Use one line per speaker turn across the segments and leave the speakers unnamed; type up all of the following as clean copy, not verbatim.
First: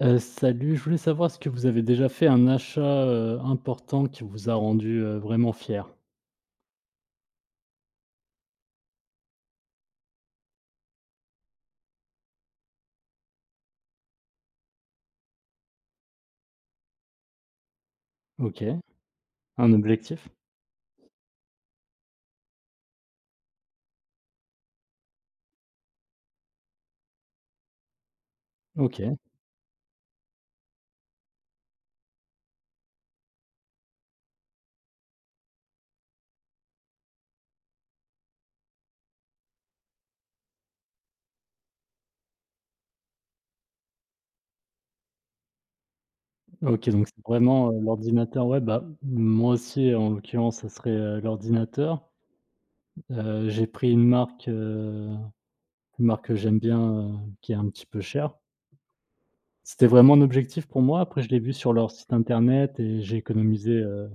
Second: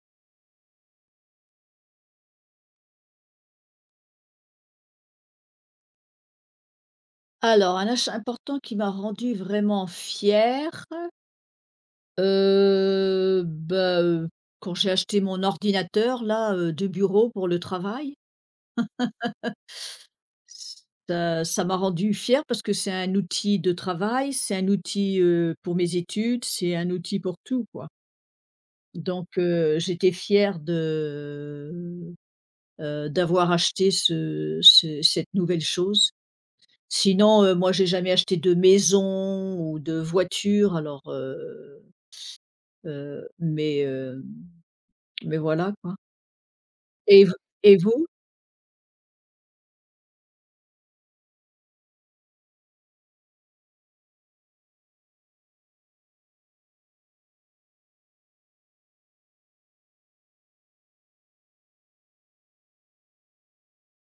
Salut, je voulais savoir ce que vous avez déjà fait un achat, important qui vous a rendu, vraiment fier?
Alors, un achat important qui m'a rendue vraiment fière, heu, bah, heu, quand j'ai acheté mon ordinateur là, de bureau pour le travail,
OK, un objectif?
ça m'a rendue fière parce que c'est un outil de travail, c'est un outil, pour mes études, c'est un outil pour tout, quoi.
OK,
Donc, j'étais fière d'avoir acheté ce ce cette nouvelle chose. Sinon, moi j'ai jamais acheté de maison ou de voiture Heu, mais heu, mais voilà quoi.
OK, donc
Et
c'est
v
vraiment,
et vous?
l'ordinateur. Ouais, bah, moi aussi, en l'occurrence, ça serait, l'ordinateur. J'ai pris une marque que j'aime bien, heu, qui est un petit peu chère. C'était vraiment un objectif pour moi. Après, je l'ai vu sur leur site internet et j'ai économisé,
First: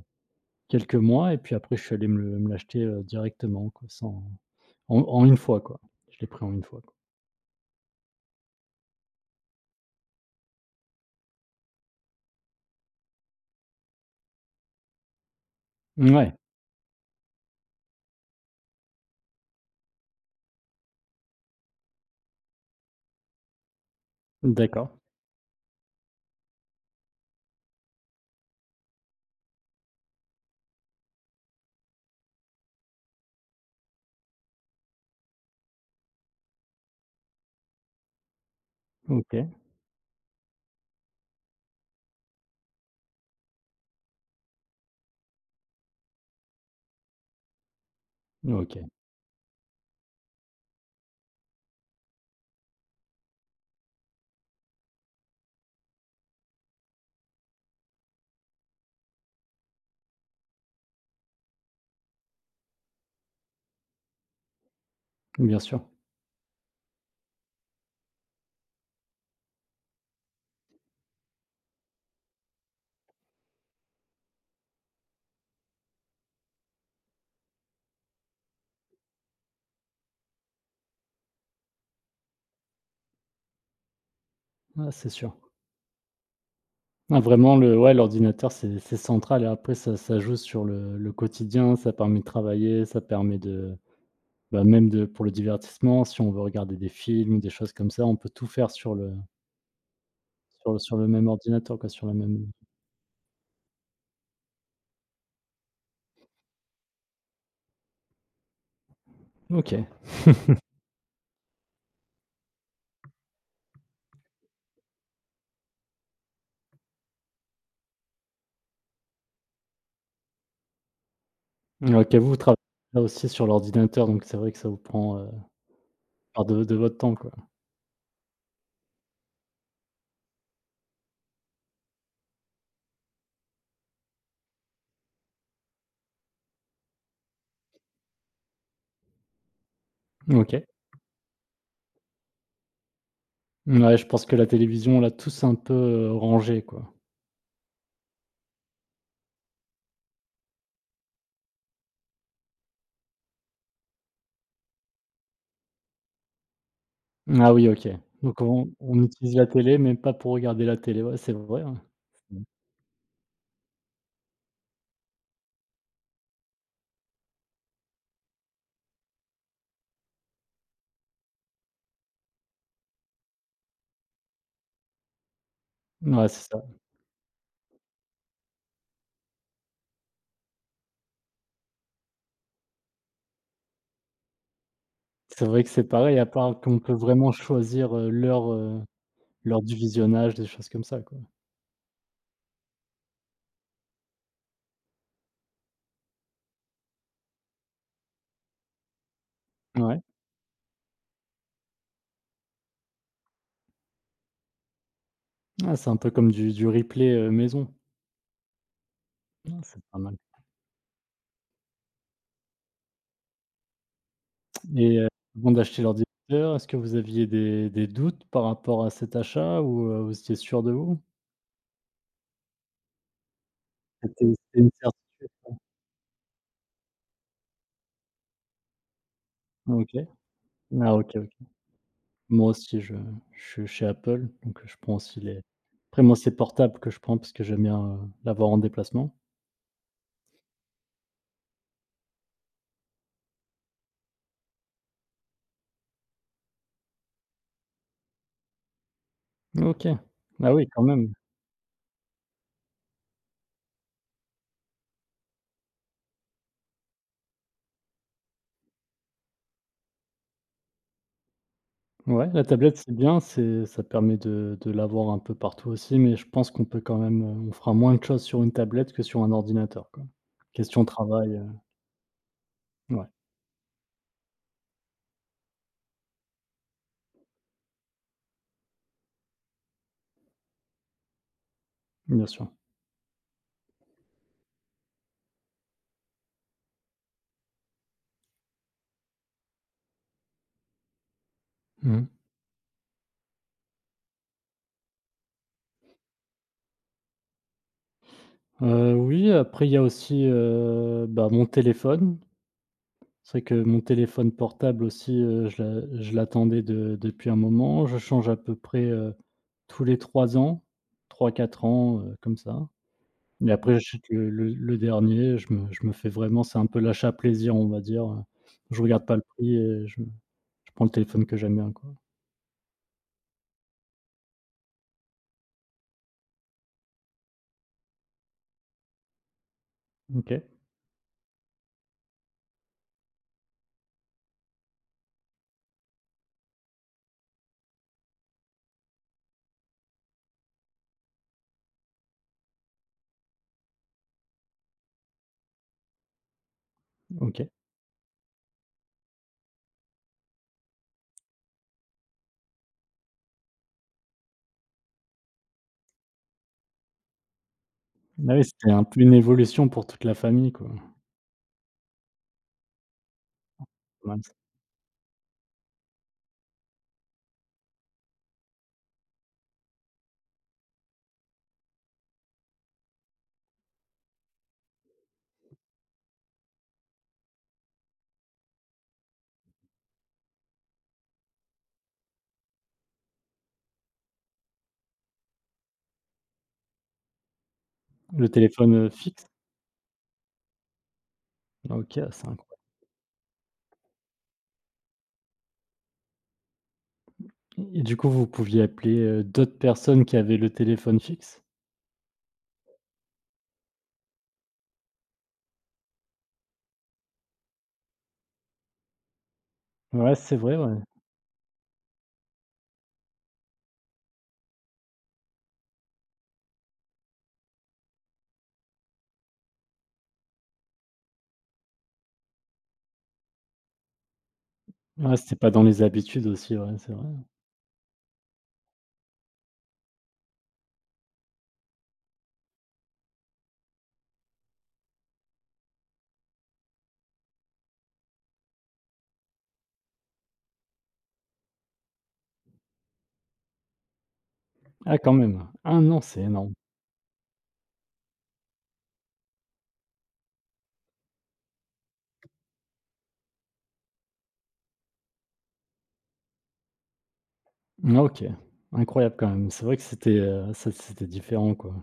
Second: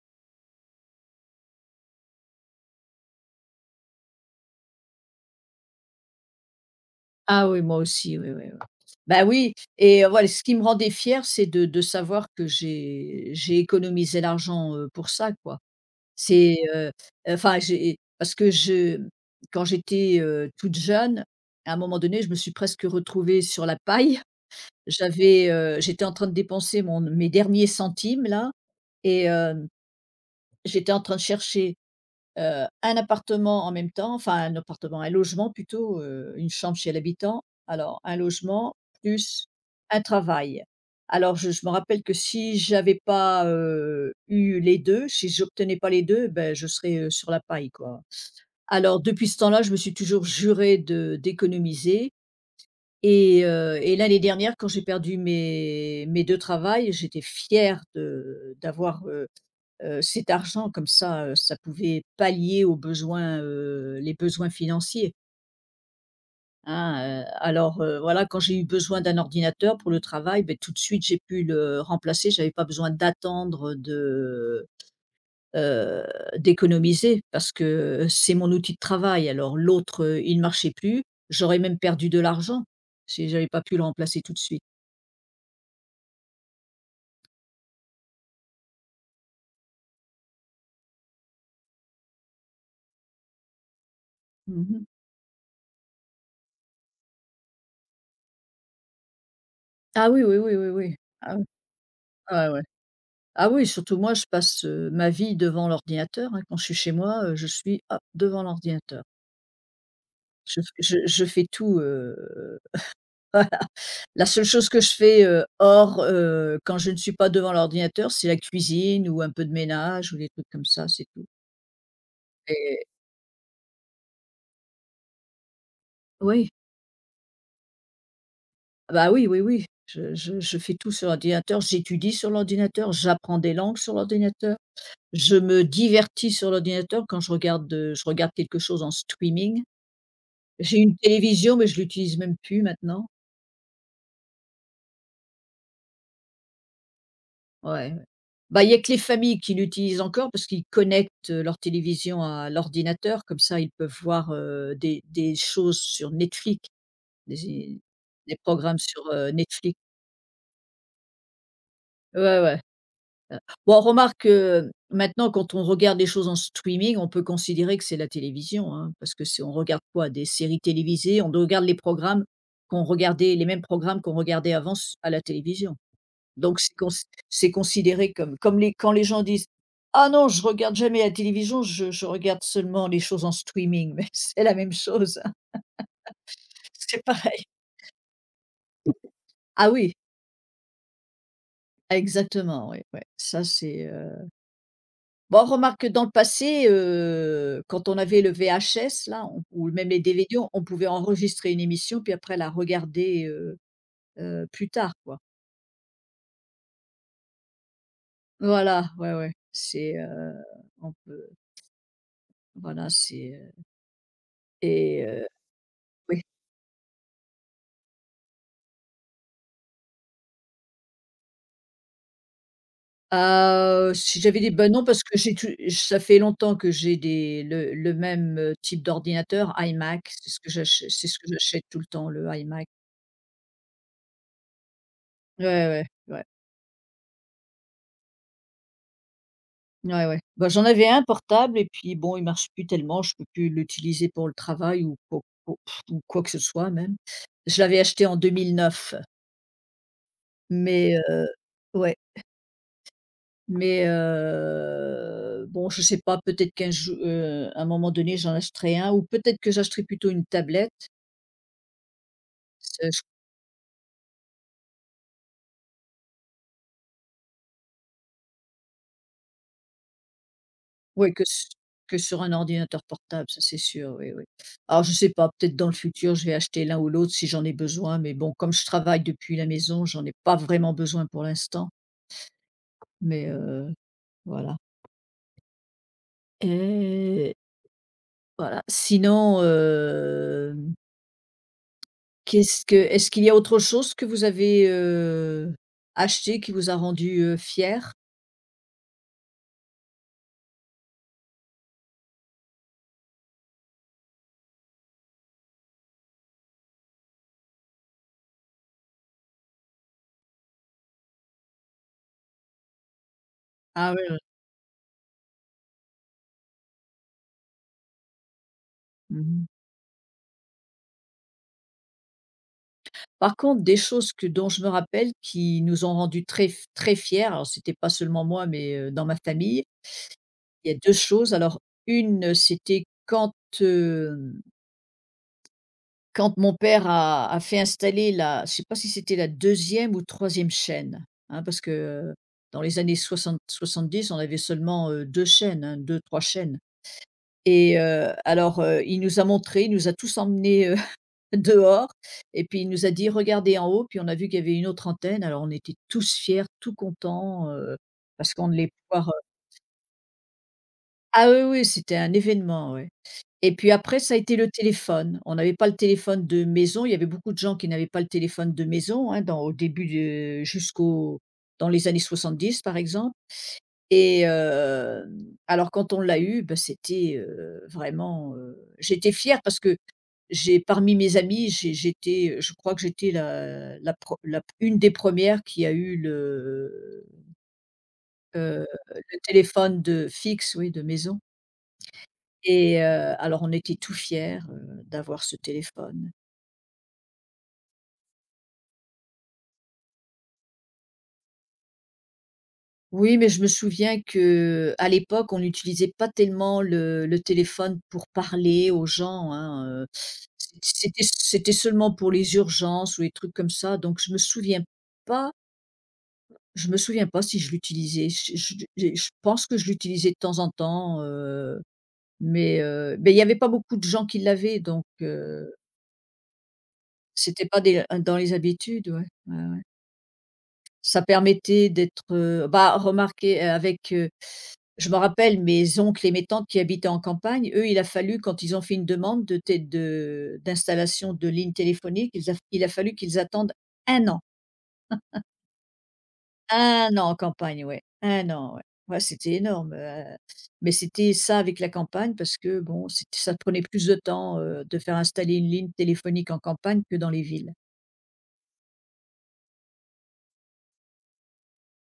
quelques mois et puis après je suis allé me l'acheter, directement quoi, sans en une fois quoi. Je l'ai pris en une fois.
Ah oui, moi aussi, oui, oui, oui. Bah oui et voilà, ce qui me rendait fière, c'est de savoir que j'ai économisé l'argent, pour ça quoi.
Ouais,
C'est, enfin j'ai parce que je Quand j'étais, toute jeune, à un moment donné, je me suis presque retrouvée sur la paille.
d'accord.
J'étais en train de dépenser mon mes derniers centimes là et hem, J'étais en train de chercher un appartement en même temps, enfin un appartement, un logement plutôt, une chambre chez l'habitant. Alors un logement plus
OK,
un travail. Alors je me rappelle que si j'avais pas, eu les deux, si j'obtenais pas les deux, ben je serais, sur la paille, quoi.
OK,
Alors depuis ce temps-là, je me suis toujours juré de d'économiser et l'année dernière quand j'ai perdu mes 2 travails, j'étais fière de d'avoir, cet argent comme ça, ça pouvait pallier aux besoins, les besoins financiers,
bien sûr.
hein, voilà, quand j'ai eu besoin d'un ordinateur pour le travail, beh, tout de suite, j'ai pu le remplacer. J'avais pas besoin heu, d'économiser parce que c'est mon outil de travail. Alors l'autre, il ne marchait plus, j'aurais même perdu de l'argent si j'avais pas pu le remplacer tout de suite.
Ouais, c'est sûr. Ah vraiment le ouais, l'ordinateur c'est central et après ça joue sur le quotidien, ça permet de travailler, ça permet de bah,
Mmh.
même de pour le divertissement, si on veut regarder des films, des choses comme ça, on peut tout faire sur le
Ah oui, oui, oui, oui,
sur le
oui.
sur le même
Ah oui.
ordinateur quoi, sur la même
Ah ouais. Ah oui, surtout moi, je passe, ma vie devant l'ordinateur, hein. Quand je suis chez moi, je suis, hop, devant l'ordinateur.
OK.
Je fais tout, voilà. La seule chose que je fais, hors, quand je ne suis pas devant l'ordinateur, c'est la cuisine ou un peu de ménage ou des trucs comme ça, c'est tout
OK, vous travaillez
et
là aussi sur l'ordinateur, donc c'est vrai que ça vous prend, part
oui,
de votre temps, quoi.
bah, oui, oui, oui, je fais tout sur l'ordinateur. J'étudie sur l'ordinateur, j'apprends des langues sur l'ordinateur, je me divertis sur l'ordinateur quand je regarde quelque chose en streaming.
OK.
J'ai une télévision, mais je l'utilise même plus maintenant.
Ouais, je pense que la télévision, on l'a tous un peu, rangée, quoi.
Ouais, ouais. Bah, il y a que les familles qui l'utilisent encore parce qu'ils connectent leur télévision à l'ordinateur, comme ça ils peuvent voir, des choses sur Netflix,
Ah oui,
des
OK.
des
Donc on
programmes
on
sur,
utilise la
Netflix.
télé, mais pas pour regarder la télé. Ouais, c'est vrai, hein.
Ouais, ouais. Heu, bon, remarque, maintenant quand on regarde des choses en streaming, on peut considérer que c'est la télévision, hein, parce que c'est on regarde quoi? Des séries télévisées, on regarde les mêmes programmes qu'on regardait avant s à la télévision.
Mmh. Ouais, c'est
Donc
ça.
c'est cons c'est considéré comme comme les quand les gens disent: «Ah non, je regarde jamais la télévision, je regarde seulement les choses en streaming», mais c'est la même chose, hein,
C'est vrai que c'est pareil, à part qu'on peut
c'est
vraiment
pareil.
choisir, l'heure, l'heure
Ah
du
oui,
visionnage, des choses comme ça, quoi.
exactement, oui, ouais, ça c'est, bon, remarque que dans le passé, quand on avait le VHS là, on ou même les
Ouais.
DVD, on pouvait enregistrer une émission puis après la regarder, plus tard quoi.
Ah, c'est un peu comme du replay, maison.
Voilà, ouais, ouais,
Ah, c'est
c'est,
pas mal
on peut voilà, c'est,
et
et
avant d'acheter
oui.
l'ordinateur, est-ce que vous aviez des doutes par rapport à cet achat ou vous étiez sûr de vous?
Si
C'était c'était
j'avais des
une
Ben non, parce que j'ai tout,
certitude?
ça fait longtemps que j'ai des le même, type d'ordinateur
OK.
iMac, c'est ce que j'achète,
Ah
c'est
OK,
ce que
OK.
j'achète tout le temps, le
Moi
iMac.
aussi, je suis chez Apple, donc je prends aussi les
Ouais, ouais,
après moi,
ouais.
c'est portable que je prends parce que j'aime bien, l'avoir en déplacement.
Ouais, ouais. Bah, j'en avais un portable et puis bon, il marche plus tellement, je peux plus l'utiliser pour le travail ou pour ou quoi que ce soit même. Je l'avais acheté en 2009,
OK. Ah oui, quand
mais
même.
heu, ouais, bon, je sais pas, peut-être qu'un jou à un moment donné, j'en achèterai un ou peut-être que j'achèterai plutôt une tablette.
Ouais, la tablette,
C'est
c'est
ch
bien, c'est ça permet de l'avoir un peu partout aussi, mais je pense qu'on peut quand même, on fera moins de choses sur une tablette que sur un ordinateur, quoi. Question
Oui,
travail,
que sur un ordinateur
ouais,
portable, ça c'est sûr, oui, oui. Alors je sais pas, peut-être dans le futur, je vais acheter l'un ou l'autre si j'en ai besoin, mais bon, comme je travaille depuis la maison, j'en ai pas vraiment besoin pour l'instant,
bien sûr.
mais heu, voilà et voilà. Sinon, hem,
Mmh mh.
qu'est-ce que est-ce qu'il y a autre chose que vous avez, acheté qui vous a rendu, fière?
Oui, après il y a aussi, bah, mon téléphone. C'est vrai que mon téléphone portable aussi, je l'attendais de depuis un moment. Je change à peu près, tous les 3 ans, trois quatre ans, comme ça. Et après
Ah
j'achète
ouais, ouais.
le dernier, je me fais vraiment c'est un peu l'achat plaisir, on va dire, hein. Je regarde pas le
Mmh.
prix et je prends le téléphone que j'aime bien, quoi.
Par contre, des choses que dont je me rappelle qui nous ont rendus très fiers, alors c'était pas seulement moi, mais, dans ma famille,
OK,
il y a 2 choses. Alors une, c'était hem, quand mon père a fait installer la, je sais pas si c'était la deuxième ou troisième chaîne, hein, parce que, heu, dans les années 60-70, on avait seulement, 2 chaînes, hein, 2-3 chaînes
OK.
et il nous a montré, il nous a tous emmenés dehors et puis il nous a dit: «Regardez en haut», puis on a vu qu'il y avait une autre antenne. Alors on était tous fiers, tout contents,
Ah
parce
oui,
qu'on
c'était
allait
un peu
pouvoir,
une évolution pour toute la famille, quoi.
ah oui, oui, c'était un événement, ouais, et puis après ça a
Mince.
été le téléphone. On n'avait pas le téléphone de maison, il y avait beaucoup de gens qui n'avaient pas le téléphone de maison, hein, dans au début de jusqu'au dans les années 70 par exemple. Et alors quand on l'a eu, bah, c'était, vraiment, j'étais fière parce que j'ai parmi mes amis, j'étais, je crois que j'étais la la pre la une des premières qui a eu
Le
heu,
téléphone,
le
fixe?
téléphone de fixe, oui, de maison
Ah, OK, ah, c'est incroya
et alors on était tout fiers, d'avoir ce téléphone.
et du coup, vous pouviez appeler, d'autres personnes qui avaient le téléphone fixe?
Oui, mais je me souviens que à l'époque, on n'utilisait pas tellement le téléphone pour parler aux gens, hein,
Ouais, c'est vrai, ouais.
c'était seulement pour les urgences ou les trucs comme ça, donc pas je me souviens pas si je l'utilisais. Je pense que je l'utilisais de temps en temps, mais il y avait pas beaucoup de gens qui l'avaient donc
Ouais, c'était pas dans les habitudes aussi, ouais, c'est vrai.
c'était pas des dans les habitudes, ouais. Ouais, ouais. Ça permettait d'être, bah, remarqué, je me rappelle mes oncles et mes tantes qui habitaient en campagne, eux, il a fallu quand ils ont fait une demande de té de d'installation de ligne téléphonique, ils a il a fallu qu'ils attendent 1 an,
Ah quand même! Un an, c'est énorme.
1 an en campagne, ouais, 1 an, ouais. Ouais, c'était énorme, mais c'était ça avec la campagne parce que bon, c'était ça prenait plus de temps, de faire installer une ligne téléphonique en campagne que dans les villes.
Mmh, OK. Incroyable quand même. C'est vrai que c'était, ça c'était différent, quoi.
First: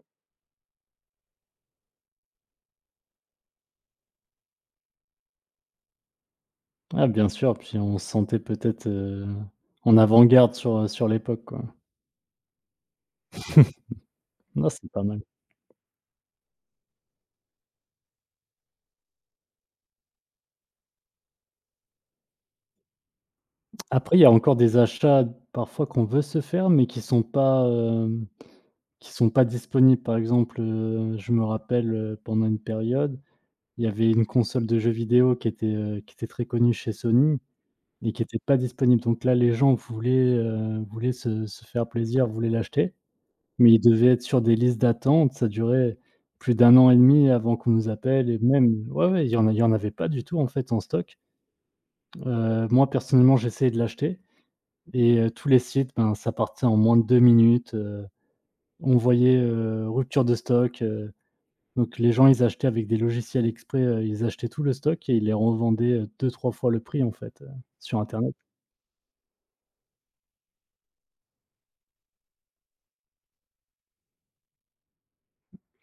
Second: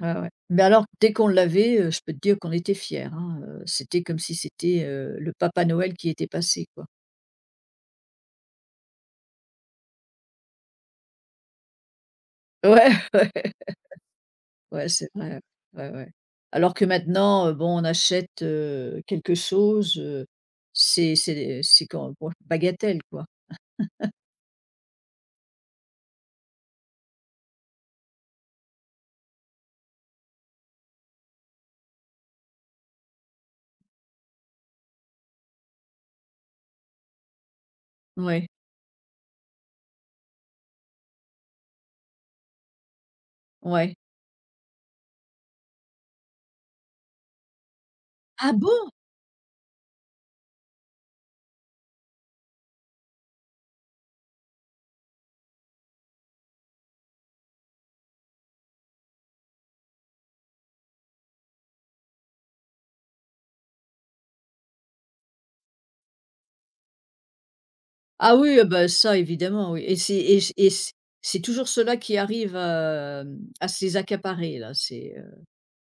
Ouais, ouais. Mais alors dès qu'on l'avait, je peux te dire qu'on était fiers, hein, c'était comme si c'était, le Papa Noël qui était passé, quoi.
Ah bien sûr, puis on se sentait peut-être, en avant-garde sur, sur l'époque, quoi.
Ouais, ouais,
Non,
ouais,
c'est pas
c'est
mal.
vrai, ouais, ouais. Alors que maintenant, bon, on achète, quelque chose, c'est quand bon, bagatelle, quoi.
Après, il y a encore des achats parfois qu'on veut se faire, mais qui sont pas, qui sont pas disponibles. Par exemple, je me rappelle, pendant une période, il y avait une console de jeux vidéo qui était très connue chez Sony et qui était
Ouais,
pas disponible. Donc là, les gens voulaient, voulaient se faire plaisir, voulaient l'acheter, mais ils
ouais.
devaient être sur des listes d'attente. Ça durait plus d'un an et demi avant qu'on nous appelle et
Ah
même
bon?
ouais, ouais, il y en avait pas du tout en fait en stock. Moi personnellement, j'essayais de l'acheter et tous les sites, ben, ça partait en moins de 2 minutes, on voyait, rupture de stock, donc les gens, ils achetaient avec des logiciels exprès, ils achetaient tout le stock et ils les revendaient, 2-3 fois le prix en fait, sur internet.
Ah oui, ah bah, ça évidemment, oui et c'est et c et c'est toujours ceux-là qui arrivent à, mmh, à se les accaparer là, c'est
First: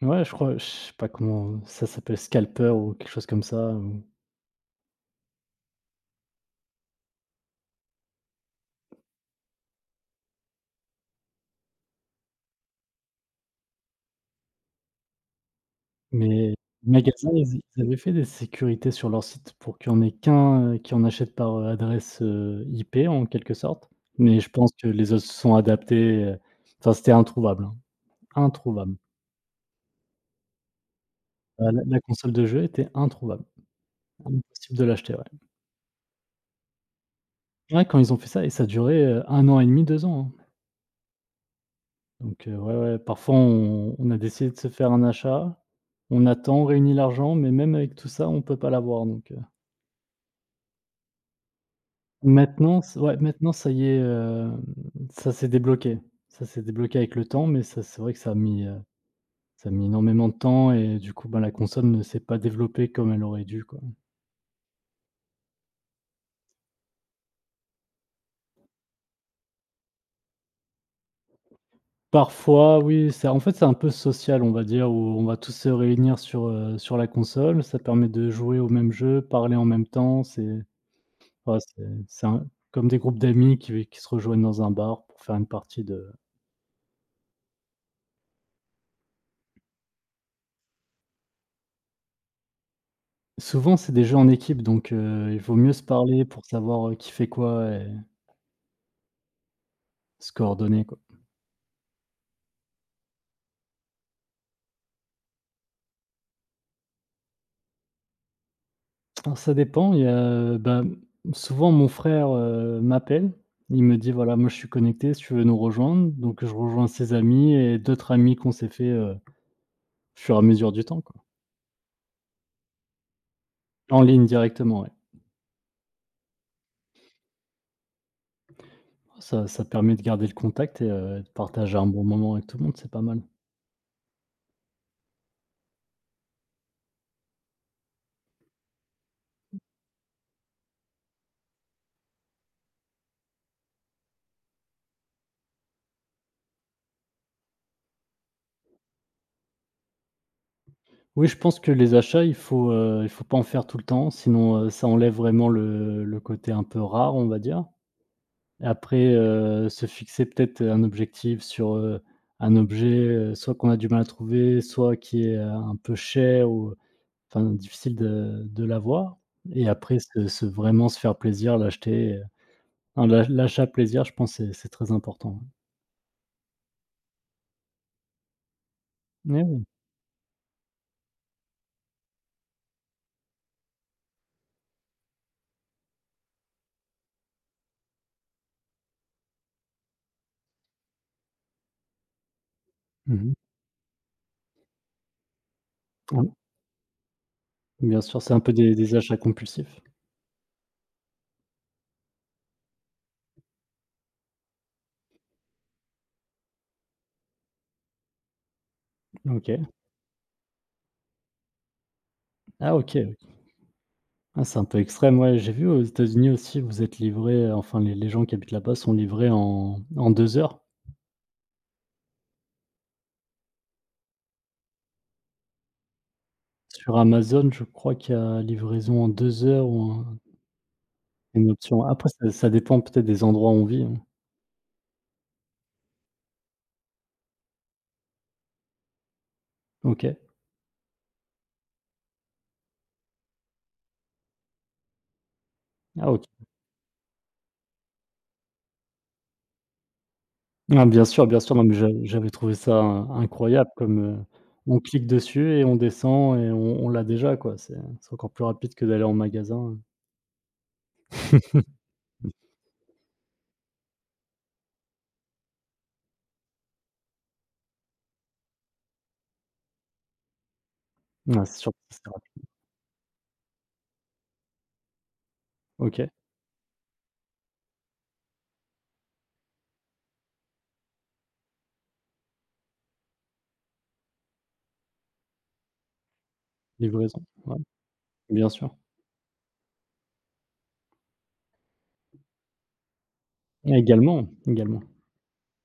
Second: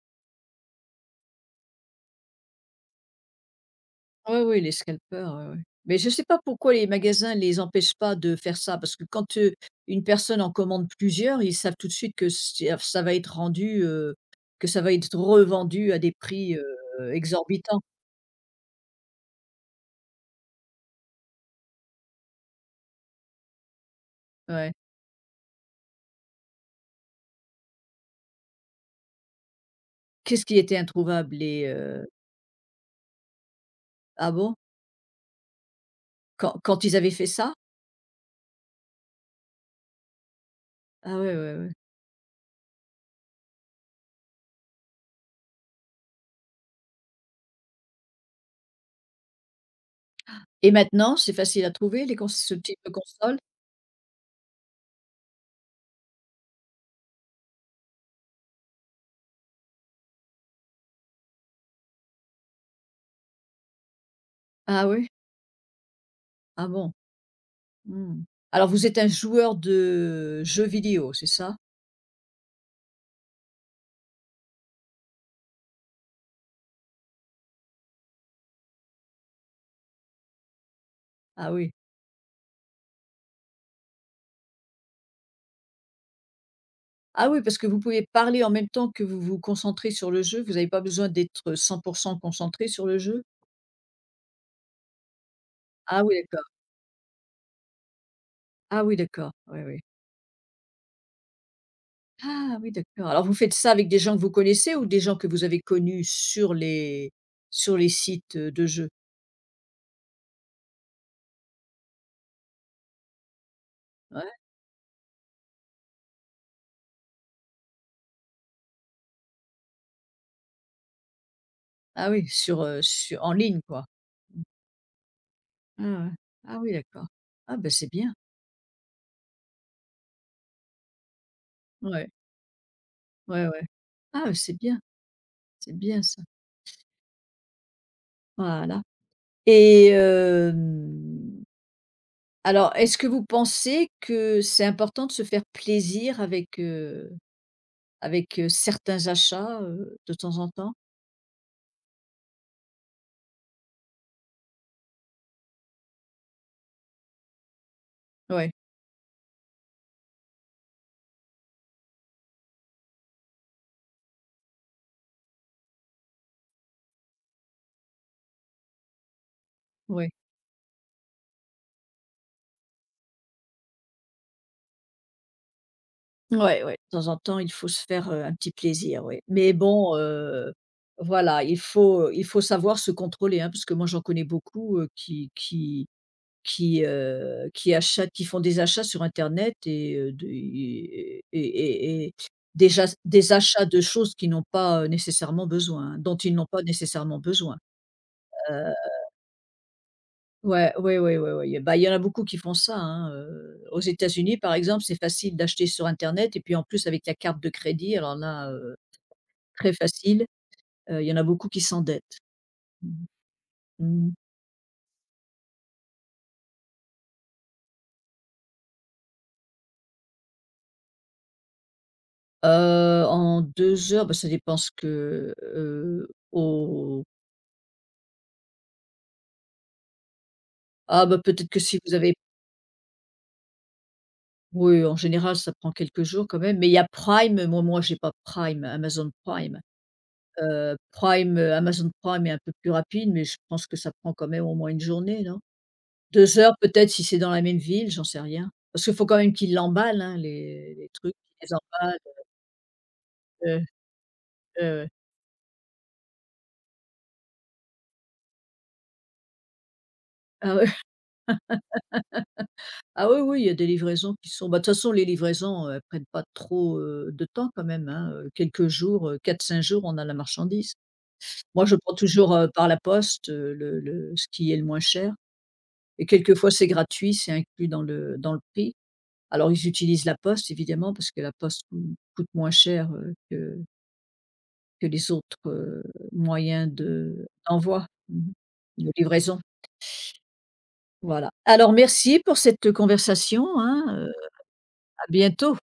Ouais, je crois, je sais pas comment ça s'appelle, Scalper ou quelque chose comme ça, ou
oui, oui, les scalpers, ouais, ouais. Mais je ne sais pas pourquoi les magasins les empêchent pas de faire ça, parce que quand, une personne en commande plusieurs, ils savent tout de suite que ça va être rendu, que ça va être revendu à des
mais
prix,
les magasins, ils
exorbitants.
ils avaient fait des sécurités sur leur site pour qu'il y en ait qu'un, qui en achète par, adresse, IP en quelque sorte, mais je
Ouais.
pense que les autres se sont adaptés, enfin, c'était introuvable, hein, introuvable.
Qu'est-ce qui était introuvable?
La console de jeu était introuvable,
Ah bon?
impossible de l'acheter, ouais.
Quand ils avaient fait ça?
Ouais, quand ils ont fait ça et ça a duré, 1 an et demi, 2 ans, hein.
Ah ouais, ouais, ouais.
Donc ouais, ouais, parfois on a décidé de se faire un achat, on attend, on réunit l'argent, mais même avec tout ça, on peut pas l'avoir donc
Et maintenant, c'est facile à trouver les cons ce type
maintenant
de
c ouais,
console?
maintenant ça y est, ça s'est débloqué. Ça s'est débloqué avec le temps, mais ça c'est vrai que ça a mis énormément de temps et du coup, bah, la console ne s'est pas développée comme elle aurait dû, quoi.
Ah oui? Ah bon? Mmh. Alors vous êtes un joueur de jeux vidéo, c'est ça?
Parfois oui, c'est en fait, c'est un peu social, on va dire, où on va tous se réunir sur, sur la console. Ça permet de jouer au même jeu, parler en même temps, c'est
Ah
ouais,
oui.
c'est un comme des groupes d'amis qui se rejoignent dans un bar pour faire une partie de
Ah oui, parce que vous pouvez parler en même temps que vous vous concentrez sur le jeu, vous n'avez pas besoin d'être 100% concentré sur le jeu?
souvent, c'est des jeux en équipe, donc il vaut mieux se
Ah oui,
parler
d'accord.
pour savoir, qui fait quoi et
Ah oui, d'accord. Oui, oui.
se coordonner, quoi.
Ah oui, d'accord. Alors vous faites ça avec des gens que vous connaissez ou des gens que vous avez connus sur les sites, de jeux?
Alors ça dépend, il y a, bah, souvent mon frère, m'appelle, il me dit:
Ouais?
«Voilà, moi je suis connecté, si tu veux nous rejoindre», donc je rejoins ses amis et d'autres amis qu'on s'est fait, au fur et à mesure du temps, quoi.
Ah oui, sur, sur en ligne, quoi?
En ligne
Mmh.
directement, ouais.
Ah ouais. Ah oui, d'accord. Ah ben c'est bien.
Ça permet de garder le contact et de partager un bon
Ouais.
moment avec tout le monde, c'est pas mal.
Ouais, ouais. Ah, c'est bien ça. Voilà et hem alors, est-ce que vous pensez que c'est important de se faire plaisir avec, certains achats, de temps en temps?
Oui, je pense que les achats, il faut pas en faire tout le temps, sinon, ça enlève vraiment le côté un peu rare, on va dire.
Ouais,
Et après, se fixer peut-être un objectif sur, un objet, soit qu'on a du mal à trouver, soit qui est, un peu cher ou enfin difficile de l'avoir et après
ouais,
se vraiment se faire plaisir, l'acheter, non, l'achat plaisir, je pense c'est très important.
ouais, ouais. De temps en temps, il faut se faire, un petit plaisir, oui.
Ouais,
Mais
ouais.
bon, voilà, il faut savoir se contrôler, hein, parce que moi j'en connais beaucoup, qui font des achats sur internet et
Mmh
des
mh.
achats de choses qu'ils n'ont pas, nécessairement besoin, hein, dont
Oui,
ils n'ont pas nécessairement besoin.
bien sûr, c'est un peu
Heu,
des achats compulsifs.
ouais, ouais. Oui, bah, il y en a beaucoup qui font ça, hein, aux États-Unis, par exemple, c'est facile d'acheter sur internet et puis, en plus, avec la carte de crédit,
OK.
très facile, il y en a beaucoup qui s'endettent.
Ah
Mmh
OK.
mh.
Ah, c'est un peu extrême, ouais. J'ai vu aux États-Unis aussi, vous êtes livrés, enfin les gens qui habitent là-bas sont livrés en deux heures.
En 2 heures, bah, ça dépend ce que,
Sur
au
Amazon, je crois qu'il y a livraison en 2 heures ou un
ah, bah, peut-être
une
que si
option.
vous
Après
avez
ça dépend peut-être des endroits où on vit, hein.
oui, en général, ça prend quelques jours quand même, mais il y a Prime, j'ai pas Prime, Amazon Prime,
OK.
Amazon Prime est un peu plus rapide, mais je pense que ça prend quand même au moins une journée, non?
Ah OK.
2 heures peut-être si c'est dans la même ville, j'en sais rien. Parce qu'il faut quand même qu'ils l'emballent, hein,
Ah
les trucs,
bien
ils
sûr,
les
non mais
emballent,
j'avais trouvé ça in
heu,
incroyable comme,
ouais,
on
ouais.
clique dessus et on descend et on l'a déjà quoi. C'est encore plus rapide que d'aller en magasin, hein.
Ah ouais, ah oui, oui, il y a des livraisons qui sont bah, de toute façon les livraisons, elles prennent pas trop, de temps quand même, hein, quelques jours, 4-5 jours, on a la marchandise.
Ah, c'est
Moi,
sûr
je
que
prends
c'est
toujours,
rapide.
par la poste, le ce qui est le moins cher et
OK,
quelquefois c'est gratuit, c'est inclus dans le prix. Alors ils utilisent la poste évidemment parce que la poste coûte moins cher, que les autres, moyens
livraison,
de
ouais,
d'envoi. Mmh
bien sûr.
de livraison, voilà. Alors merci pour cette conversation,
Et
hein,
également, également.
à bientôt.